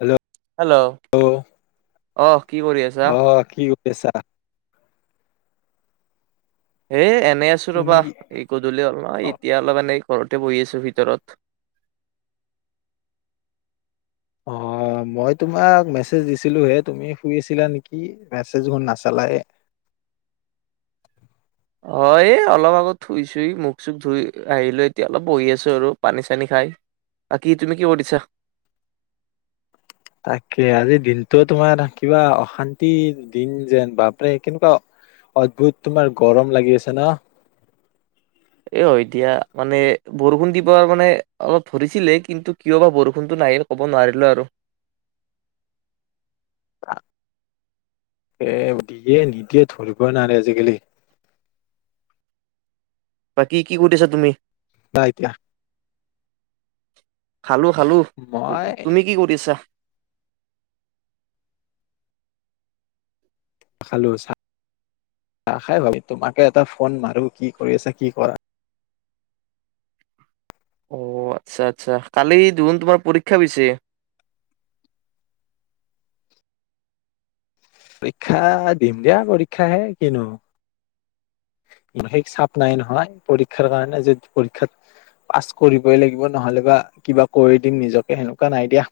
Hello. Hello. অহ' কি কৰি আছ? অ' কি কৰি আছা? এ' এনেই আছো তুমি ৰ'বা। এই গধূলি হ'ল নহয় এতিয়া অলপ এনেই ঘৰতে বহি আছো ভিতৰত। অ'। মই তোমাক মেছেজ দিছিলো হে তুমি শুই আছিলা নেকি মেছেজ বোৰ নাচালাই। অ' এই অলপ আগত থুই-ছোই মুখ-চুখ ধুই আহিলো এতিয়া অলপ বহি আছো আৰু পানী-চানী খাই। বাকী' তুমি কি কৰিছা? তাকে, আজিৰ দিনটো তোমাৰ কিবা অশান্তি দিন যেন বাপৰে কেনেকুৱা- অদ্ভুত তোমাৰ গৰম লাগি আছে ন। এ' হয় দিয়া। মানে বৰষুণ দিব মানে অলপ ধৰিছিলে কিন্তু কিয় বা বৰষুণতো নাহিল। ক'ব নোৱাৰিলোঁ আৰু। তাকে দিয়ে নিদিয়ে ধৰিব নোৱাৰে আজিকালি। বাকী' কি কৰি আছা তুমি? [unintelligible] খালো-খালো। মই তুমি কি কৰিছা? খালো চাহ খাই ভাবি তোমাকে এটা ফোন মাৰো কি কৰি আছা কি কৰা। অ'আচ্ছা-আচ্ছা। কালি দেখোন তোমাৰ পৰীক্ষা পিছে? পৰীক্ষা দিম দিয়া পৰীক্ষাহে কিনো। সিচাপ নাই নহয়, পৰীক্ষাৰ কাৰণে যে পৰীক্ষাত- পাছ কৰিবই লাগিব নহ'লে বা কিবা কৰি দিম নিজকে সেনেকুৱা নাই দিয়া।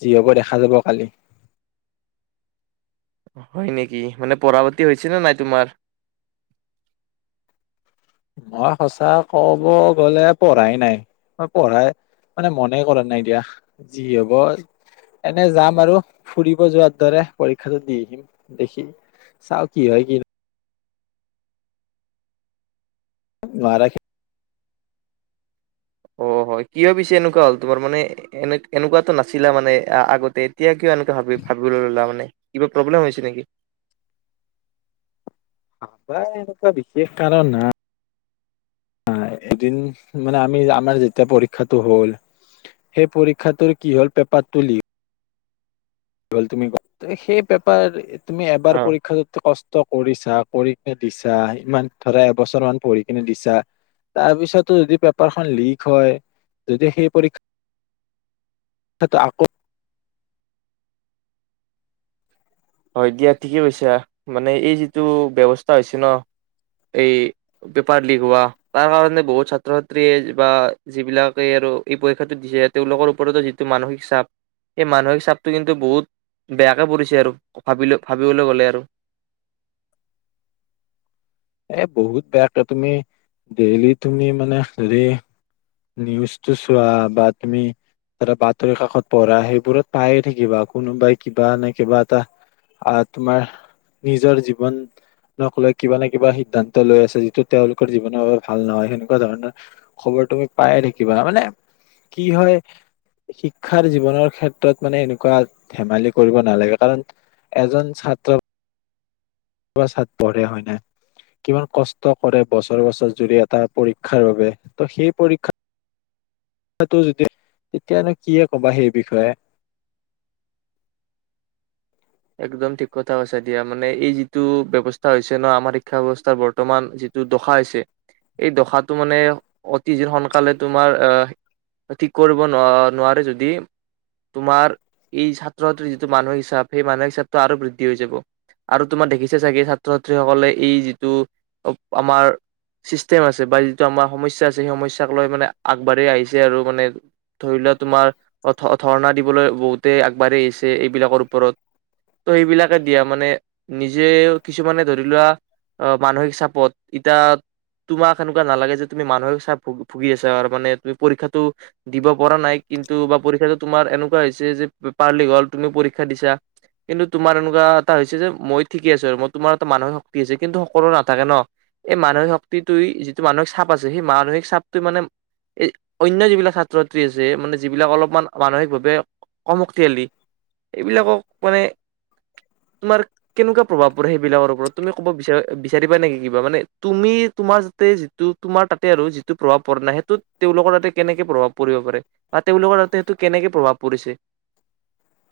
যি হ'ব দেখা যাব কালি। হয় নেকি। মানে পঢ়া-পাতি হৈছে নে নাই তোমাৰ? মই সঁচা কব গ'লে পঢ়াই নাই, মই পঢ়াই- মানে মনে কৰা নাই দিয়া, যি হ'ব- এনেই যাম আৰু ফুৰিব যোৱাৰ দৰে পৰীক্ষাটো দি আহ', আহিম দেখি- চাও কি হয় কি। [unintelligible] অ' হয়। কিয় পিছে এনেকুৱা হ'ল তোমাৰ মানে- এনে-এনেকুৱাতো নাছিলা মানে আগতে এতিয়া কিয় এনেকে ভাবি ভাবিব ল'লা মানে। কিবা প্ৰব্লেম হৈছে নেকি? নাই এনেকুৱা বিশেষ কাৰণ নাই। হয়, এদিন মানে আমি আমাৰ যেতিয়া পৰীক্ষাটো হ'ল- সেই পৰীক্ষাটোৰ কি হ'ল পেপাৰটো লি- গ'ল। তুমি সেই পেপাৰ তুমি অ এবাৰ পৰীক্ষা কষ্ট- কৰিছা, কৰি কিনে দিছা, ইমান ধৰা এবছৰ মান পঢ়ি কিনে দিছা। তাৰ পিছতো যদি পেপাৰখন লিক হয় যদি সেই পৰীক্ষা- ত আকৌ হয় দিয়া ঠিকেই কৈছা। মানে এই যিটো ব্যৱস্থা হৈছে ন' এই- পেপাৰ লিক হোৱা। তাৰ কাৰণে বহুত ছাত্ৰ ছাত্ৰীয়ে বা যিবিলাকে আৰু এই পৰীক্ষাটো দিছে। তেওঁলোকৰ ওপৰতো যিটো মানসিক চাপ সেই মানসিক চাপটো কিন্তু বহুত বেয়াকে পৰিছে আৰু। ভাবিলে ভাবিবলৈ গ'লে আৰু। এ বহুত বেয়াকে তুমি ডেইলি তুমি মানে হেৰি নিউজটো চোৱা বা তুমি এটা বাতৰি কাকত পঢ়া সেইবোৰত পায়েই থাকিবা কোনোবাই কিবা নে কিবা এটা আহ তোমাৰ নিজৰ জীৱন ক লৈ কিবা নে কিবা সিদ্ধান্ত লৈ আছে যিটো তেওঁলোকৰ জীৱনৰ বাবে ভাল নহয় সেনেকুৱা ধৰণৰ খবৰ তুমি পায়ে থাকিবা মানে কি হয় শিক্ষাৰ জীৱনৰ ক্ষেত্ৰত মানে এনেকুৱা ধেমালি কৰিব নালাগে কাৰণ এজন ছাত্ৰ ছাত্ৰ পঢ়ে হয় নে। কিমান কষ্ট কৰে বছৰ বছৰ জুৰি এটা পৰীক্ষাৰ বাবে ত' সেই পৰীক্ষা পৰীক্ষাটো যেতিয়া এতিয়ানো কিয়ে ক'বা সেই বিষয়ে। একদম ঠিক কথা কৈছা দিয়া মানে এই যিটো ব্যৱস্থা হৈছে ন আমাৰ শিক্ষা ব্যৱস্থাৰ বৰ্তমান যি যিটো দশা হৈছে এই দশাটো মানে অতিজে সোনকালে তোমাৰ আহ ঠিক কৰিব নোৱাৰ নোৱাৰে যদি তোমাৰ এই ছাত্ৰ ছাত্ৰীৰ যিটো মানসিক চাপ সেই মানসিক হিচাপটো আৰু বৃদ্ধি হৈ যাব। আৰু তোমাৰ দেখিছা চাগে ছাত্ৰ-ছাত্ৰীসকলে এই যিটো আমাৰ চিষ্টেম আছে বা যিটো আমাৰ সমস্যা আছে সেই সমস্যাক লৈ মানে আগবাঢ়ি আহিছে আৰু মানে। ধৰি লোৱা তোমাৰ ধৰ্ণা দিবলৈ বহুতেই আগবাঢ়ি আহিছে এইবিলাকৰ ওপৰত। ত' এইবিলাকে দিয়া মানে নিজেও কিছুমানে ধৰি লোৱা আহ মানসিক চাপত এতিয়া তোমাক এনেকুৱা নালাগে যে তুমি মানসীক চাপ ভুগি আছা আৰু মানে তুমি পৰীক্ষাটো দিব পৰা নাই কিন্তু বা পৰীক্ষাটো তোমাৰ এনেকুৱা হৈছে যে পেপাৰ লিক হ'ল তুমি পৰীক্ষা দিছা কিন্তু তোমাৰ এনেকুৱা এটা হৈছে যে মই ঠিকে আছো আৰু মই তোমাৰ এটা মানসিক শক্তি হৈছে কিন্তু সকলোৰ নাথাকে ন। এই মানসিক শক্তিটোই যিটো মানসিক চাপ আছে সেই মানসিক চাপটোৱে মানে এই অন্য যিবিলাক ছাত্ৰ ছাত্ৰী আছে মানে যিবিলাক অলপমান মানসিকভাৱে কম শক্তিশালী এইবিলাকক মানে তোমাৰ কেনেকুৱা প্ৰভাৱ পৰে সেইবিলাকৰ ওপৰত তুমি ক'ব বিচাৰ বিচাৰিবা নেকি কিবা মানে তুমি তোমাৰ যাতে যিটো তোমাৰ তাতে আৰু যিটো প্ৰভাৱ পৰা নাই সেইটোত তেওঁলোকৰ তাতে কেনেকে প্ৰভাৱ পৰিব পাৰে। বা তেওঁলোকৰ তাতে সেইটো কেনেকে প্ৰভাৱ পৰিছে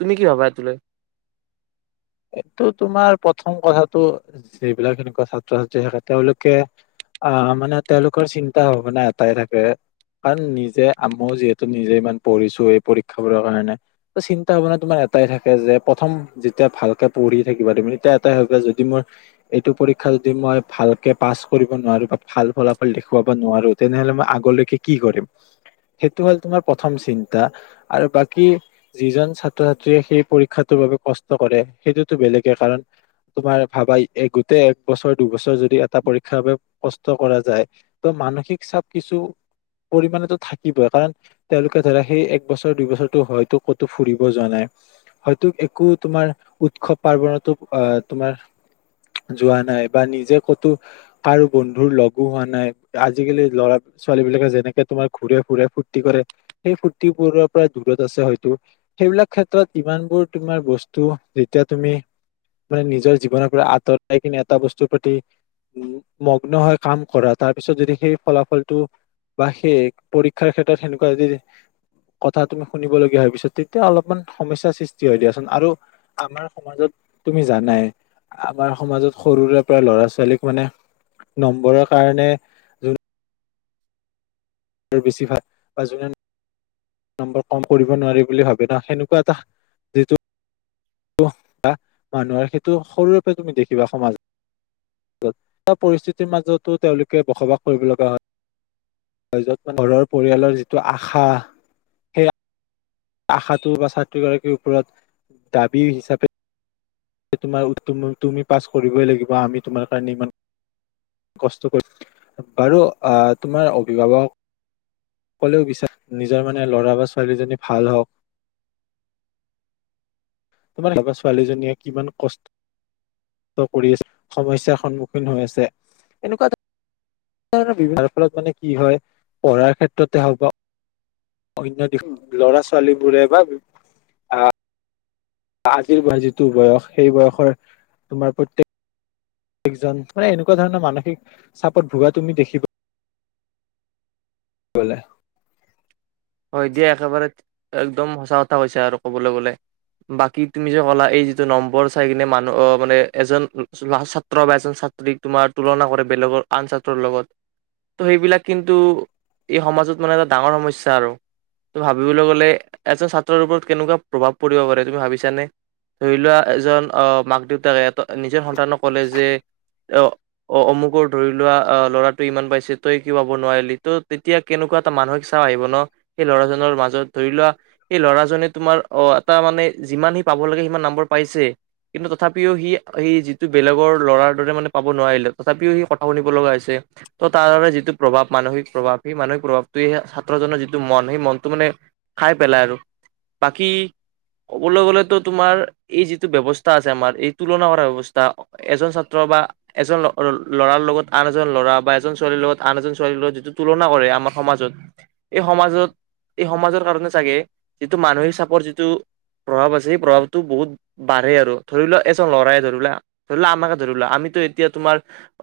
তুমি কি ভাবা এইটোলৈ? এইটো তোমাৰ প্ৰথম কথাটো যিবিলাক এনেকুৱা ছাত্ৰ ছাত্ৰী থাকে তেওঁলোকে আহ মানে তেওঁলোকৰ চিন্তা ভাবনা এটাই থাকে। কাৰণ নিজে মইয়ো যিহেতু নিজে ইমান পঢ়িছো এই পৰীক্ষাবোৰৰ কাৰণে টো চিন্তা ভাৱনা তোমাৰ এটাই থাকে যে প্ৰথম যেতিয়া ভাল পঢ়ি থাকিবা তুমি তেতিয়া এটাই ভাবিবা যদি মই এইটো পৰীক্ষা যদি মই ভালকে পাছ কৰিব নোৱাৰো বা ভাল ফলাফল দেখুৱাব নোৱাৰো। তেনেহলে মই আগলৈকে কি কৰিম সেইটো হ'ল তোমাৰ প্ৰথম চিন্তা আৰু বাকী যিজন ছাত্ৰ-ছাত্ৰীয়ে সেই পৰীক্ষাটোৰ বাবে কষ্ট কৰে সেইটোতো বেলেগে কাৰণ তোমাৰ ভাবা এই গোটেই এক বছৰ দুবছৰ যদি এটা পৰীক্ষাৰ বাবে কষ্ট কৰা যায়। ত মানসিক চাপ কিছু পৰিমাণেটো থাকিবই কাৰণ তেওঁলোকে ধৰা সেই একবছৰ দুইবছৰটো হয়তো কতো ফুৰিব যোৱা নাই। হয়তো একো তোমাৰ উৎসৱ পাৰ্বনতো আহ তোমাৰ যোৱা নাই বা নিজে কতো কাৰো বন্ধুৰ লগো হোৱা নাই আজিকালি ল'ৰা ছোৱালী বিলাকে যেনেকে তোমাৰ ঘুৰে ফুৰে ফুৰ্তি কৰে সেই ফূৰ্তিবোৰৰ পৰা দূৰত আছে হয়তো সেইবিলাক ক্ষেত্ৰত ইমানবোৰ তোমাৰ বস্তু যেতিয়া তুমি মানে নিজৰ জীৱনৰ পৰা আঁতৰাই কিনে এটা বস্তুৰ প্ৰতি উম, মগ্ন হয় কাম কৰা তাৰ পিছত যদি সেই ফলাফলটো বা সেইক পৰীক্ষাৰ ক্ষেত্ৰত সেনেকুৱা যদি কথা তুমি শুনিবলগীয়া হয় গৈছা তেতিয়া অলপমান সমস্যাৰ সৃষ্টি হয় দিয়াচোন আৰু আমাৰ সমাজত তুমি জানাই আমাৰ সমাজত সৰুৰে পৰা ল'ৰা-ছোৱালীক মানে নম্বৰৰ কাৰণে এ বেছি ভাল [inaudible] বা যোনে নম্বৰ কম কৰিব নোৱাৰি বুলি ভাবে না সেনেকুৱা এটা বা মানুহৰ সেইটো সৰুৰূপে তুমি দেখিবা সমাজত। [unintelligible] পৰিস্থিতিৰ মাজতো তেওঁলোকে বসবাস কৰিব লগা হয় [unintelligible] য'ত ঘৰৰ পৰিয়ালৰ যিটো আশা সেই আশাটো বা ছাত্ৰী গৰাকীৰ ওপৰত দাবী হিচাপে এ তোমাৰ তুম -তুমি পাছ কৰিবই লাগিব আমি তোমাৰ কাৰণে ইমান কষ্ট কৰি বাৰু আহ তোমাৰ অভিভাৱক সকলেও বিচাৰে নিজৰ মানে ল'ৰা বা ছোৱালীজনী ভাল হওক। তোমাৰ [unintelligible] ছোৱালীজনীয়ে কিমান কষ্ট কৰি আছে সমস্যাৰ সন্মুখীন হৈ আছে এনেকুৱা এটা [unintelligible] ফলত মানে কি হয় পঢ়াৰ ক্ষেত্ৰতে হওক বা অন্য দিশো ল'ৰা-ছোৱালী বোৰে বা আজিৰ [unintelligible] যিটো বয়স সেই বয়সৰ তোমাৰ প্ৰত্যেক- একজন মানে এনেকুৱা ধৰণৰ মানসিক চাপত ভুগা তুমি দেখিবা [unintelligible] হয় দিয়া একেবাৰে একদম সঁচা কথা কৈছা আৰু কবলৈ গলে। বাকী তুমি যে ক'লা এই যিটো নম্বৰ চাই কিনে মানুহ অ, মানে এজন ছাত্ৰ বা এজন ছা ছাত্ৰীক তোমাৰ তুলনা কৰে বেলেগৰ আন ছাত্ৰৰ লগত ত' সেইবিলাক কিন্তু এই সমাজত মানে এটা ডাঙৰ সমস্যা আৰু। ত' ভাবিবলৈ গলে এজন ছাত্ৰৰ ওপৰত কেনেকুৱা প্ৰভাৱ পৰিব পাৰে তুমি ভাবিছানে? ধৰি লোৱা এজন অ, মাক-দেউতাকে এটা নিজৰ সন্তানক কলে যে অ, অ, অমুকৰ ধৰি লোৱা অ, ল'ৰাটো ইমান পাইছে তই কিয় পাব নোৱাৰিলি তো তেতিয়া কেনেকুৱা এটা মানসিক চাপ আহিব ন'সেই ল'ৰাজনৰ মাজত ধৰি লোৱা এই ল'ৰাজনে তোমাৰ অ, এটা মানে যিমান সি পাব লাগে সিমান নম্বৰ পাইছে। কিন্তু তথাপিও সি-সি যিটো বেলেগৰ ল'ৰাৰ দৰে মানে পাব নোৱাৰিলে তথাপিও সি কথা শুনিব লগা হৈছে ত' তাৰ বাবে যিটো প্ৰভাৱ মানসিক প্ৰভাৱ সেই মানসিক প্ৰভাৱটো [unintelligible] ছাত্ৰজনৰ যিটো টো মন সেই মনটো মানে খাই পেলাই আৰু বাকী ক'বলৈ গ'লেতো তোমাৰ এই যিটো ব্যৱস্থা আছে আমাৰ এই তুলনা কৰা ব্যৱস্থা এজন ছাত্ৰ বা এজন ল - লৰাৰ লগত আন এজন ল'ৰা বা এজন ছোৱালীৰ লগত আন এজন ছোৱালীৰ লগত যিটো তুলনা কৰে আমাৰ সমাজত এই সমাজত এই সমাজৰ কাৰণে চাগে যিটো মানসিক চাপৰ যিটো প্ৰভাৱ আছে সেই প্ৰভাৱটো বহুত বাঢ়ে আৰু ধৰি লোৱা এজন লৰাই ধৰি লোৱা - ধৰি লোৱা আমাকে ধৰিলোৱা আমিতো এতিয়া তোমাৰ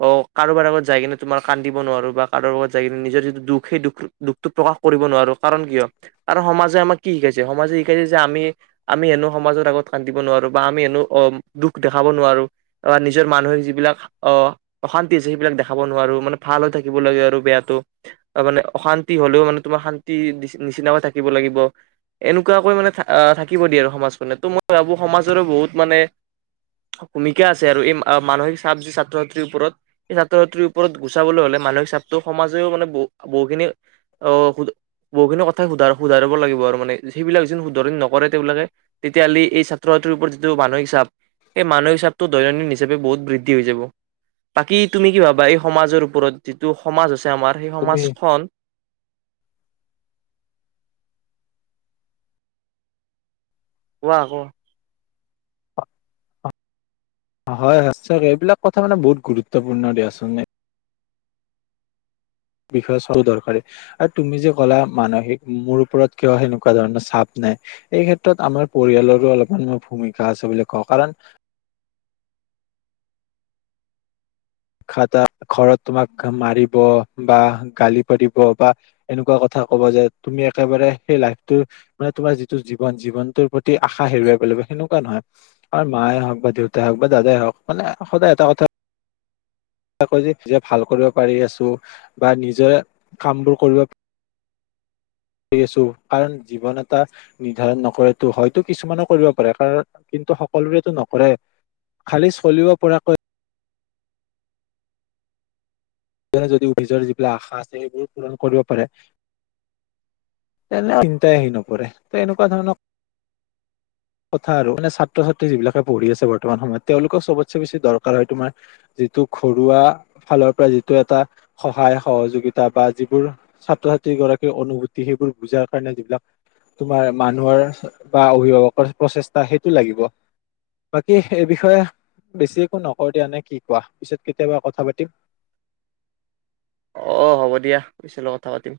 অ, কাৰোবাৰ আগত যাই কিনে তোমাৰ কান্দিব নোৱাৰো বা কাৰো আগত যাই কিনে নিজৰ যিটো দুখ সেই দুখ-দুখটো প্ৰকাশ কৰিব নোৱাৰো কাৰণ কিয় কাৰণ সমাজে আমাক কি শিকাইছে সমাজে শিকাইছে যে আমি- আমি হেনো সমাজৰ আগত কান্দিব নোৱাৰো বা আমি হেনো অ দুখ দেখাব নোৱাৰো। বা নিজৰ মানুহে যিবিলাক অহ'। অশান্তি হৈছে সেইবিলাক দেখাব নোৱাৰো মানে ভাল হৈ থাকিব লাগে আৰু বেয়াটো মানে অশান্তি হলেও মানে তোমাৰ শান্তি নিচিনা থাকিব লাগিব। এনেকুৱাকৈ মানে থাকিব দিয়ে আৰু সমাজখনে। ত' মই ভাবো সমাজৰো বহুত মানে- ভূমিকা আছে আৰু এই মানসিক চাপ ছাত্ৰ ছাত্ৰীৰ ওপৰত। এই ছাত্ৰ ছাত্ৰীৰ ওপৰত গুচাবলৈ হ'লে মানসিক চাপটো সমাজেও মানে বহু বহুখিনি অঁ' বহুখিনি কথাই সুধা শুধাৰিব লাগিব আৰু মানে সেইবিলাক যেন শুধৰি নকৰে তেওঁবিলাকে- তেতিয়াহ'লে এই ছাত্ৰ ছাত্ৰীৰ ওপৰত যিটো মানসিক চাপ- এই মানসিক চাপটো দৈনন্দিন হিচাপে বহুত বৃদ্ধি হৈ যাব। বাকী তুমি কি ভাবা এই সমাজৰ ওপৰত যিটো সমাজ আছে আমাৰ সেই তুমি সমাজখন- কোৱা ক? হয় সঁচাকে। এইবিলাক কথা মানে বহুত গুৰুত্বপূৰ্ণ দিয়াচোন। বিষয় চ'ব দৰকাৰি। আৰু তুমি যে ক'লা মানসিক মোৰ ওপৰত কিয় সেনেকুৱা ধৰণৰ চাপ নাই। এই ক্ষেত্ৰত আমাৰ পৰিয়ালৰো অলপমান মই ভূমিকা আছে বুলি কওঁ কাৰণ- [unintelligible] ঘৰত তোমাক মাৰিব বা গালি পাৰিব বা- এনেকুৱা কথা ক'ব যে তুমি একেবাৰে সেই লাইফটো- মানে তোমাৰ যিটো জীৱন জীৱনটোৰ প্ৰতি আশা হেৰুৱাই পেলাব লাগিব সেনেকুৱা নহয়। আৰু মায়ে হওক বা দেউতাই হওক বা দাদাই হওক মানে সদায় এটা কথা- নিজে ভাল কৰিব পাৰি আছোঁ বা নিজৰ কামবোৰ কৰিব- কৰি আছোঁ কাৰণ জীৱন এটা- নিৰ্ধাৰণ নকৰেতো, হয়তো কিছুমানে কৰিব পাৰে কাৰণ কিন্তু সকলোৰেতো নকৰে। খালি চলিব পৰাকৈ- নে যদি অভিজৰ যিবিলাক আশা আছে সেইবোৰ পূৰণ কৰিব পাৰে। তেনে চিন্তাই আহি নপৰে ত' এনেকুৱা ধৰণৰ- কথা আৰু মানে ছাত্ৰ ছাত্ৰী যিবিলাকে পঢ়ি আছে বৰ্তমান সময়ত তেওঁলোকৰ চবতচে বেছি দৰকাৰ হয় তোমাৰ- যিটো ঘৰুৱা ফালৰ পৰা যিটো এটা সহায় সহযোগিতা বা যিবোৰ- ছাত্ৰ ছাত্ৰী গৰাকীৰ অনুভূতি সেইবোৰ বুজাৰ কাৰণে যিবিলাক- তোমাৰ মানুহৰ বা অভিভাৱকৰ প্ৰচেষ্টা সেইটো লাগিব। বাকী, এই বিষয়ে বেছি একো নকও দিয়া নে কি কোৱা, পিছত কেতিয়াবা কথা পাতিম। অ' হ'ব দিয়া পিছত কথা পাতিম।